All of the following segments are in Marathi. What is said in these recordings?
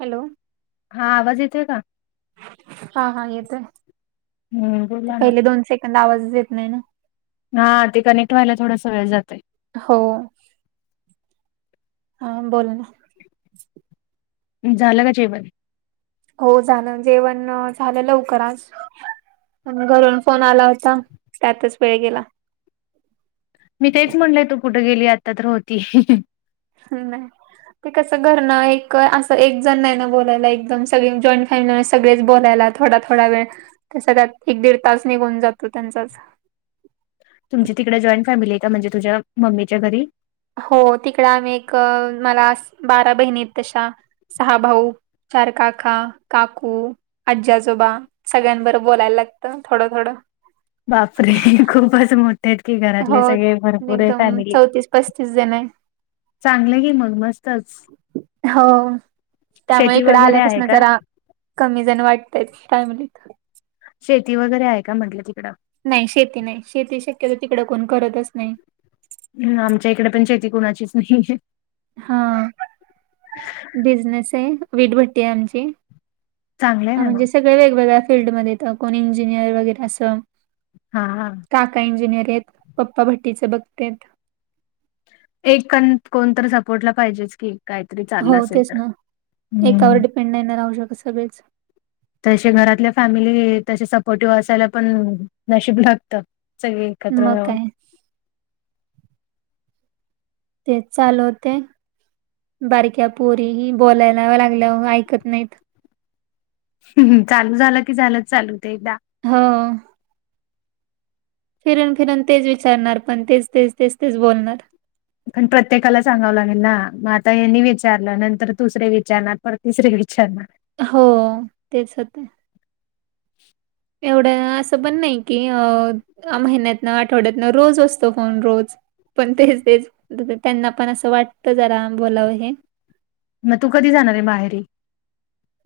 हॅलो. हा, आवाज येतोय का? हा.. हा, येतोय. हम्म ते बोला ना. पहिले दोन सेकंद आवाजच येत नाही ना? हा, ते कनेक्ट व्हायला थोडासा वेळं जातंय. हो. हा, बोल ना. झालं का जेवण? हो, झालं जेवण झालं लवकर आज. घरून फोन आला होता, त्यातच वेळ गेला. मी तेच म्हणलंय, तू कुठे गेली? आत्ता तर होती. हं, नाही. ते कसं घर ना, एक असं एक जण नाही ना बोलायला. एकदम सगळे जॉईंट फॅमिलीने, सगळेच बोलायलात. थोडा-थोडा वेळ तर, सगळ्यात एक-दीडतास निघून जातो त्यांचाच. तुमच्या तिकडं जॉईंट फॅमिली आहे का? म्हणजे तुझ्या मम्मीच्या घरी. हो तिकडं आम्ही एक मला बारा बहिणी आहेत तशा, सहा भाऊ, चार काका, काकू. आज्जी आजोबा सगळ्यांबरं बोलायला लागतं थोडं -थोडं. बापरे! खूपच मोठ तेच कि हो घरातले सगळे भरपूर आहे एकदम फॅमिली. चौतीस पस्तीस जण आहे चांगलं की मग मस्तच, हो त्यामुळे शेती इकडे वगैरे आहे आल्यापासून का? जरा कमी जण वाटतायत, फॅमिलीत. शेती वगैरे आहे का म्हटलं तिकडं? नाही, शेती नाही शेती शक्यतो तिकडं कोण करतच नाही. हं, आमच्या इकड पण शेती कुणाचीच नाही. हा, बिझनेस हाय वीट भट्टी आहे आमची. चांगलं आहे ह, ना मग. म्हणजे सगळ वेगवेगळ्या फिल्डमध्ये कोणी इंजिनियर वगैरे असं. हा, हा. काका इंजिनियर आहेत, पप्पा भट्टीचे बघतेयत. एक कण, कोणतर सपोर्टला पाहिजेच की. कायतरी चाललं हो असेल तेच तर, ना एकावर हम्म. डिपेंड नाही ना राहू शकत सगळेच तसे घरातल्या फॅमिली तसे सपोर्टिव्ह असायला पण, नशीब लागत. सगळी एकत्र मग राहून. काय तेच चालवते. बारक्या पोरी ही बोलायला लागल्यावर ऐकत नाहीत. ह्म्म्म, चालू झालं की झालंच चालू ते एकदा. हा. फिरून -फिरून तेच विचारणार पण तेच, तेच, तेच, तेच बोलणार. पण प्रत्येकाला सांगावं लागेल ना, म आता हेनी विचारलं नंतर दुसरे विचारणार, परत तिसरे विचारणार. हो तेच होते. एवढं असं पण नाही, की अ, महिन्यातन, आठवड्यातन रोज असतो फोन रोज. पण तेच, तेच जस त्यांना पण असं वाटतं जरा बोलावं हे. मग तू कधी जाणार आहे माहेरी?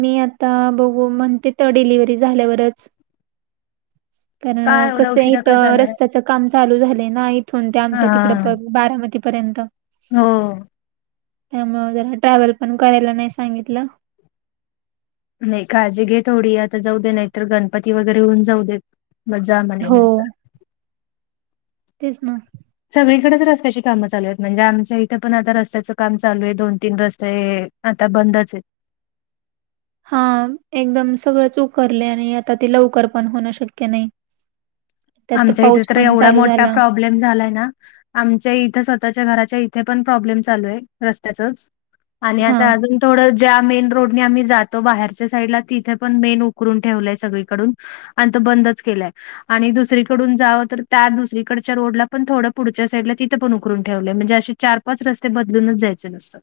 मी आता बघू म्हणते, तर डिलिव्हरी झाल्यावरच. पण का एवढा कस हाय उशिरा इथ का जाणार आहे रस्त्याच काम चालू झालय ना, इथून ते आमच्या तिकड हा पग बारामतीपर्यंत. हो. त्यामुळ जरा ट्रॅव्हल पण करायला नाही सांगितलं. नाही काळजी घे थोडी, आता जाऊ दे नाहीतर गणपती वगैरे होऊन जाऊ देत म, जा म्हण हो नंतर. तेच ना. सगळीकडच रस्त्याची कामं चालू आहेत, म्हणजे आमच्या इथ पण आता रस्त्याचं काम चालू हेय. दोन- तीन रस्ते आता बंदच आहेत. हा एकदम सगळंच उकरलय आणि आता ते लवकर पण होणं शक्य नाही. त्यात आमच्या इथ पाऊस तर पण एवढा चालू मोठा झाला प्राब्ल ब्लेम झालाय ना, आमच्या इथे स्वतःच्या घराच्या इथे पण प्रॉब्लेम चालूय. रस्त्याचच आणि हा आता अजून थोडं ज्या मेन रोडने आम्ही जातो बाहेरच्या साईडला तिथे पण मेन उकरून ठेवलंय सगळीकडून. आणि तो बंदच केलाय आणि दुस दुसरीकडून जाव तर, त्या दुसरीकडच्या रोडला पण थोडं पुढच्या साईडला तिथं पण उकरून ठेवलंय. म्हणजे अशी चार- पाच रस्ते बदलूनच जायचे नुसतं.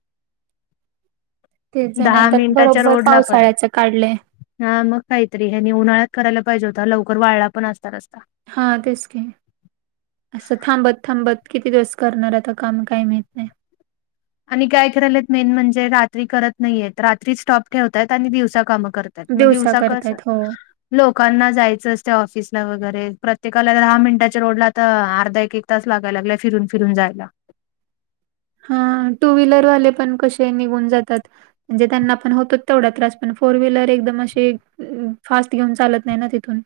तेच दहा जणंत मिनिटाच्या बरोबर रोडला पण पावसाळ्याच काढलय. हा मग काहीतरी, हेनी उन्हाळ्यात करायला पाहिजे होता लवकर वाळला पण असता रस्ता. हा तेच कि असं थांबत- थांबत. किती दिवस करणार आता काम काही माहीत नाही आणि काय करायले आहेत मेन म्हणजे रात्री करत नाहीयेत रात्री स्टॉप ठेवतायत आणि दिवसा कामं करत त्यात मग दिवसा कसं करतायत हो लोकांना जायचं असते ऑफिसला वगैरे प्रत्येकाला दहा मिनिटाच्या रोडला तर अर्धा एक एक तच लागाय लागल्या फिरून फिरून जायला हां टू व्हीलरवाले पण कशे निघून जातात म्हणजे त्यांना पण होतोच तेवढा त्रास पण फोर व्हीलर एकदम अशे फास्ट घेऊन चालत नाही ना तिथून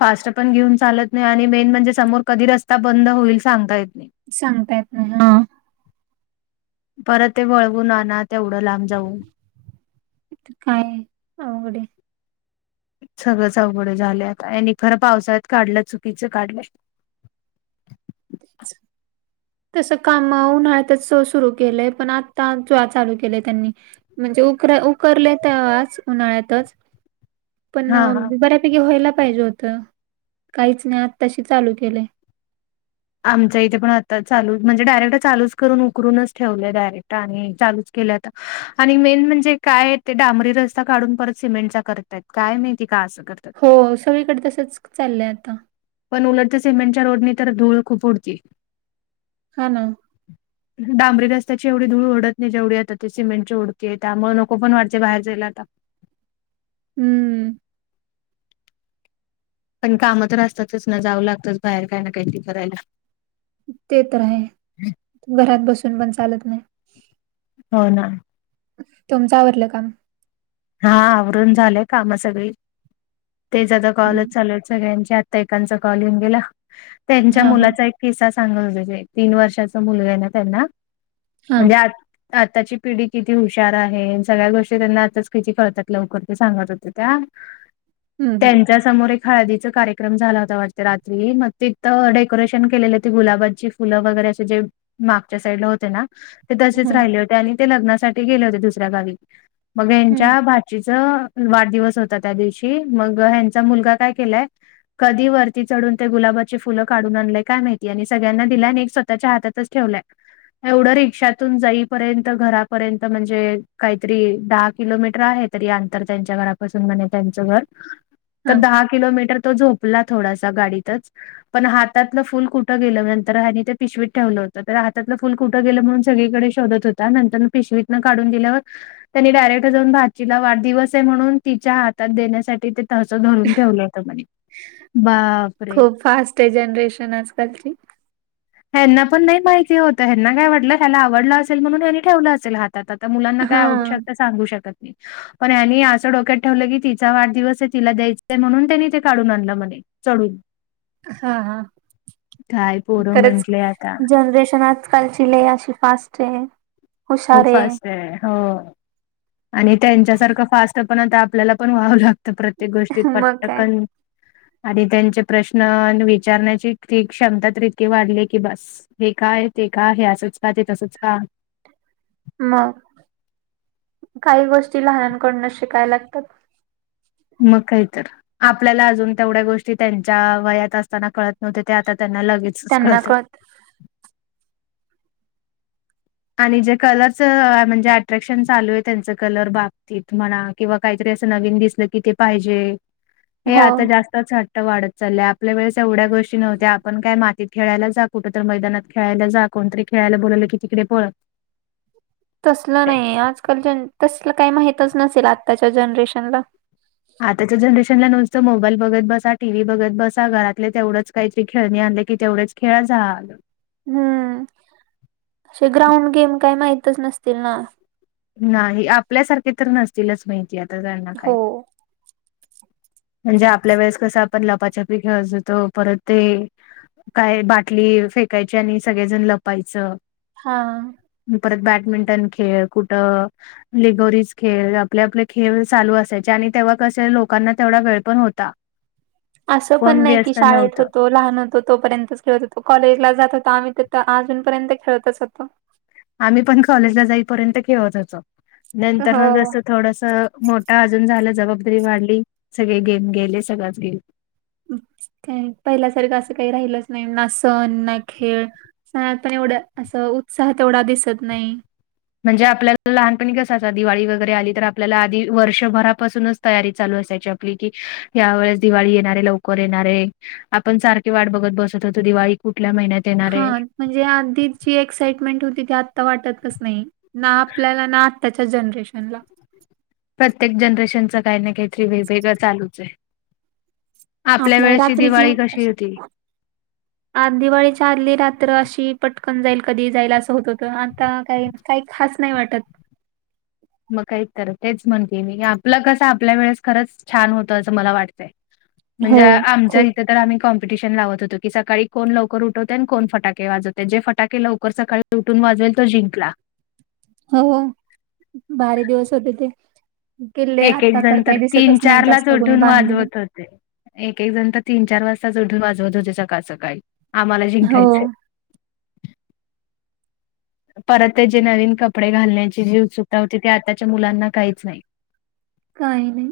फास्ट पण घेऊन चालत नाही आणि मेन म्हणजे समोर कधी रस्ता बंद होईल सांगता येत नाही सांगता येत नाही [inaudible] परत ते वळवून आना तेवढं लांब जाऊन काय अवघडए सगळंच अवघड झालं आता आणि खरं पावसाळ्यात काढलं चुकीचं काढलंय [inaudible] तस काम उन्हाळ्यातच स सुरू केलंय पण आता आमचं चालू केलंय त्यांनी म्हणजे उ उकरले तेव्हाच उन्हाळ्यातच पण हा हा. बऱ्यापैकी व्हायला पाहिजे होतं तर काहीच नाही आजताशी चालू केलेय आमच्या इथे पण आता चालू म्हणजे डायरेक्ट चालूच करून उकरूनच ठेवले डायरेक्ट आधी चालूच केलय आता आणि मेन म्हणजे काय ते डांबरी रस्ता काढून परत सिमेंटचा करतायत काय माहिती का असं करतात हो सगळीकडे तसंच चाललंय आता पण उलटते सिमेंटच्या रोडने तर धूळ खूप उडतीए हा [inaudible] डांबरी रस्त्याची एवढी धूळ उडत नाही जेवढी आता ते सिमेंटची उडतेय त्यामुळे नको पण वाटयते बाहेर जायला आता हम्म पण काम तर असतातच ना जाऊ लागतच बाहेर काय ना काही ते करायला ते तर आहे घरात बसून पण चालत नाही हो ना तुमचं आवडलं काम हा आवरून झालंय कामा सगळी तेचं जता कॉलज चालयच सगळ्यांच्या आता एकांचा कॉल येऊन गेला त्यांच्या हा हा मुलाचा एक फिसा सांगाे तीन वर्षाचा मुलग आहे ना त्यांना हा म्हणजे आ [inaudible] आताची पिढी किती हुशार आहे सगळ्या गोष्टी त्यांना आताच कळतात लवकर ते सांगत होते त्या हम्म हम्म [unintelligible] त्या समोर एक हळदीचा कार्यक्रम झाला होता वाटते रात्री मग तिथं डेकोरेशन केलेले होती गुलाबाची फुलं वगैरे असे जे मागच्या साईड ला होते ना ते तसेच हम्म राहिले होते आणि ते लग्नासाठी गेले होते दुसऱ्या गावी मग [unintelligible] हम्म च्या भाचीच वाढदिवस होता त्या दिवशी मग ह्यांचा मुलगा काय केलय कधी वरती चढून ते गुलाबाची फुलं काढून आणलेय काय माहिती आणि सगळ्यांना दिला आणि एक स्वतःच्या हातच ठेवलाय एवढं रिक्षातून जाईपर्यंत घरापर्यंत म्हणजे काहीतरी डाक किलोमीटर आहे तरी अंतर त्यांच्या घराून म्हने त्यांचं घर तर हा दहा किलोमीटर तो झोपला थोडासा गाडीतच पण हातलं फुल कुठं गेलं नंतर हनी ते पिशवीत ठेवलं होतं तर हात फुल कुठे गेलं म्हणून सगळीकडे शोधत होता नंतर पिशवितंन काढून दिल्यावर तेनी डायरेक्ट जाऊन भाचीला वाढदिवस आहे म्हणून तिच्या हातात देण्यासाठी ते तस धरून ठेवलं होतं म्हणे बा खूप फास्ट आहे जनरेशन आजकालची. ह्यांना पण नाही माहिती होतं ह्यांना काय वाटलं ह्याला आवडलं असेल म्हणून ह्यांनी ठेवलं असेल हा तात. आता मुलांना हा काय आवडू शकतं सांगू शकत नाही. पण ह्यांनी असं डोक्यात ठेवलं की तिचा वाढदिवस आहे, तिला द्यायचंय म्हणून त्यांनी ते काढून आणलं म्हणे चढून. हा हा. काय पोरं खरंच. म्हंटले आता जनरेशन आजकालची लय अशी फास्टय. खूप फास्ट आहे, हो. आणि त्यांच्यासारखं फास्ट पण आता आपल्याला पण व्हावं लागतं प्रत्येक गोष्टीत मग काय पटकन आणि त्यांचे प्रश्न अन् विचारण्याची ती क्षमता ती तर इतकी वाढली की बस. हे काय ते का हे असंच का ते तसंच का? मग, काही गोष्टी लहनांकडनं शिकाय लागतात. मग कायतर. आपल्याला अजून तेवढ्या गोष्टी त्यांच्या वयात असताना कळत नव्हत्या ते आता त्यांना लगेच त्यांना कळतं. आणि जे कलरच म्हणजे अट्रॅक्शन चालू आहे त्यांच कलर बाबतीत म्हणा किंवा काहीतरी असं नवीन दिसलं कि ते पाहिजे, हे हो आता जास् त हट्ट वाढत चालाय. आपल्या वेळेस एवढ्या गोष्टी नव्हत्या, आपण काय मातीत खेळायला जा कुठं तर मैदानात खेळायला जा. कोणतरी खेळायला बोलवलं की तिकडे पळ. तसलं नाही आजकाल जन तसलं काही माहीतच नसेल आत्ताच्या जनरेशनला. आताच्या जनरेशनला नुसतं मोबाईल बघत बसा. टी व्ही बघत बसा, घरातले तेवढंच काहीतरी खेळणी आणले की तेवढेच खेळा झालं. हम्म, असे ग्राउंड गेम काही माहितच नसतील ना नाही आपल्यासारखे तर नसतीलच माहिती आता त्यांना काही. [inaudible] म्हणजे आपल्या वेळेस कसं आपण लपाछपी खेळत होतो परत ते काय बाटली फेकायची आणि सगळेजण लपायचं. हा. परत बॅडमिंटन खेळ कुठं लिगोरीज खेळ आपले आपले खेळ चालू असायचे आणि तेव्हा कसे लोकांना तेवढा वेळ पण होता. असं कोण पण नाही की व्यस्त शाळेत नव्हतं होतो लहान होतो तोपर्यंतच खेळत होतो. कॉलेजला जात होतो आम्ही तर अजूनपर्यंत खेळतच होतो. आम्ही पण कॉलेजला जाईपर्यंत खेळत होतो नंतर हो जसं थोडस मोठा अजून झाला जबाबदारी वाढली सगळे गेम गेले सगळ गेलं. काय पहिल्यासारखं असं काही राहिलंच नाही ना सण ना खेळ [unintelligible] आता एवढा असं उत्साह तेवढा दिसत नाही. म्हणजे आपल्याला लहानपणी कसं दिवाळी वगैरे आली तर आपल्याला आधी वर्षभरापासूनच तयारी चालू असायची आपली कि यावेेळेस दिवाळी येणारे लवकर येणारे आपण सारखी वाट बघत बसत होतो, दिवाळी कुठल्या महिन्यात येणारे हा म्हणजे आधी जी एक्साइटमेंट होती ती आत्ता वाटतच नाही. ना आपल्याला ना आताच्या जनरेशनला. प्रत्येक जनरेशनचं काही ना काहीतरी वेगवेगळं चालूच हाय. आपल्या वेळेची रात्रीची दिवाळी कशी अशी होती. आ दिवाळीच्या आदली रात्र अशी पटकन जाईल कधी जायला असं होत होत आता काय काही खास नाही वाटत. मग काही तर तेच म्हणते मी आपलं कसं आपल्या वेळेस खरच छान होतं असं मला वाटतंय. म्हणजे हो, आमच्या खूप इथ तर आम्ही कॉम्पिटिशन लावत होतो की सकाळी कोण लवकर उठवतय आणि कोण फटाके वाजवतय जे फटाके लवकर सकाळी उठून वाजवेल तो जिंकला. हो भारी दिवस होते ते. किल्ले एक एक आता तर जण काही तीन दिसतच नाही चार लाच जास्त कुणी उठून बांधलेले. वाजवत होते. एक एक जण तर तीन चार वाजता उठून वाजवत होते सकाळ सकाळी आम्हाला हो. जिंकायचंय. परत ते जे नवीन कपडे घालण्याची जी उत्सुकता होती ते आताच्या मुलांना काहीच नाही. [inaudible] काही नाही.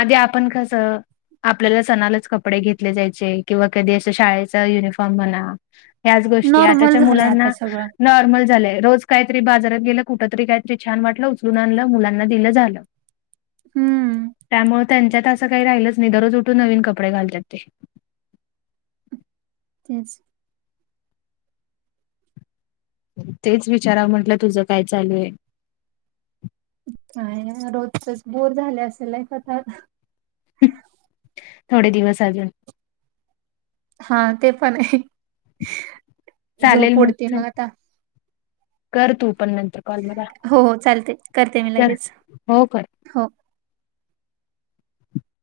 आधी आपण कसं आपल्याला सणालाच कपडे घेतले जायचे किंवा कधी असं शाळेचा युनिफॉर्म म्हणा ह्याच गोष्टी आत नॉर्मल झालंय आता सगळं. नॉर्मल झालंय रोज काहीतरी बाजारात गेलं कुठ तरी काहीतरी छान वाटलं उचलून आणलं मुलांना दिलं झालं. हम्म, [inaudible] त्यामुळे त्यांच्यात असं काही राहिलच नाही दररोज उठून नवीन कपडे घालतात ते. तेच. तेच विचाराव म्हंटलं तुझं काय चालू हे? काय नाय रोजचच बोर झाले असे लाईफ आता. थोडे दिवस अजून. हा ते पण हय. चालेल मग चल. कर तू पण नंतर कॉल मला हो हो चालतय करते मी कर लगेच हो कर. हो.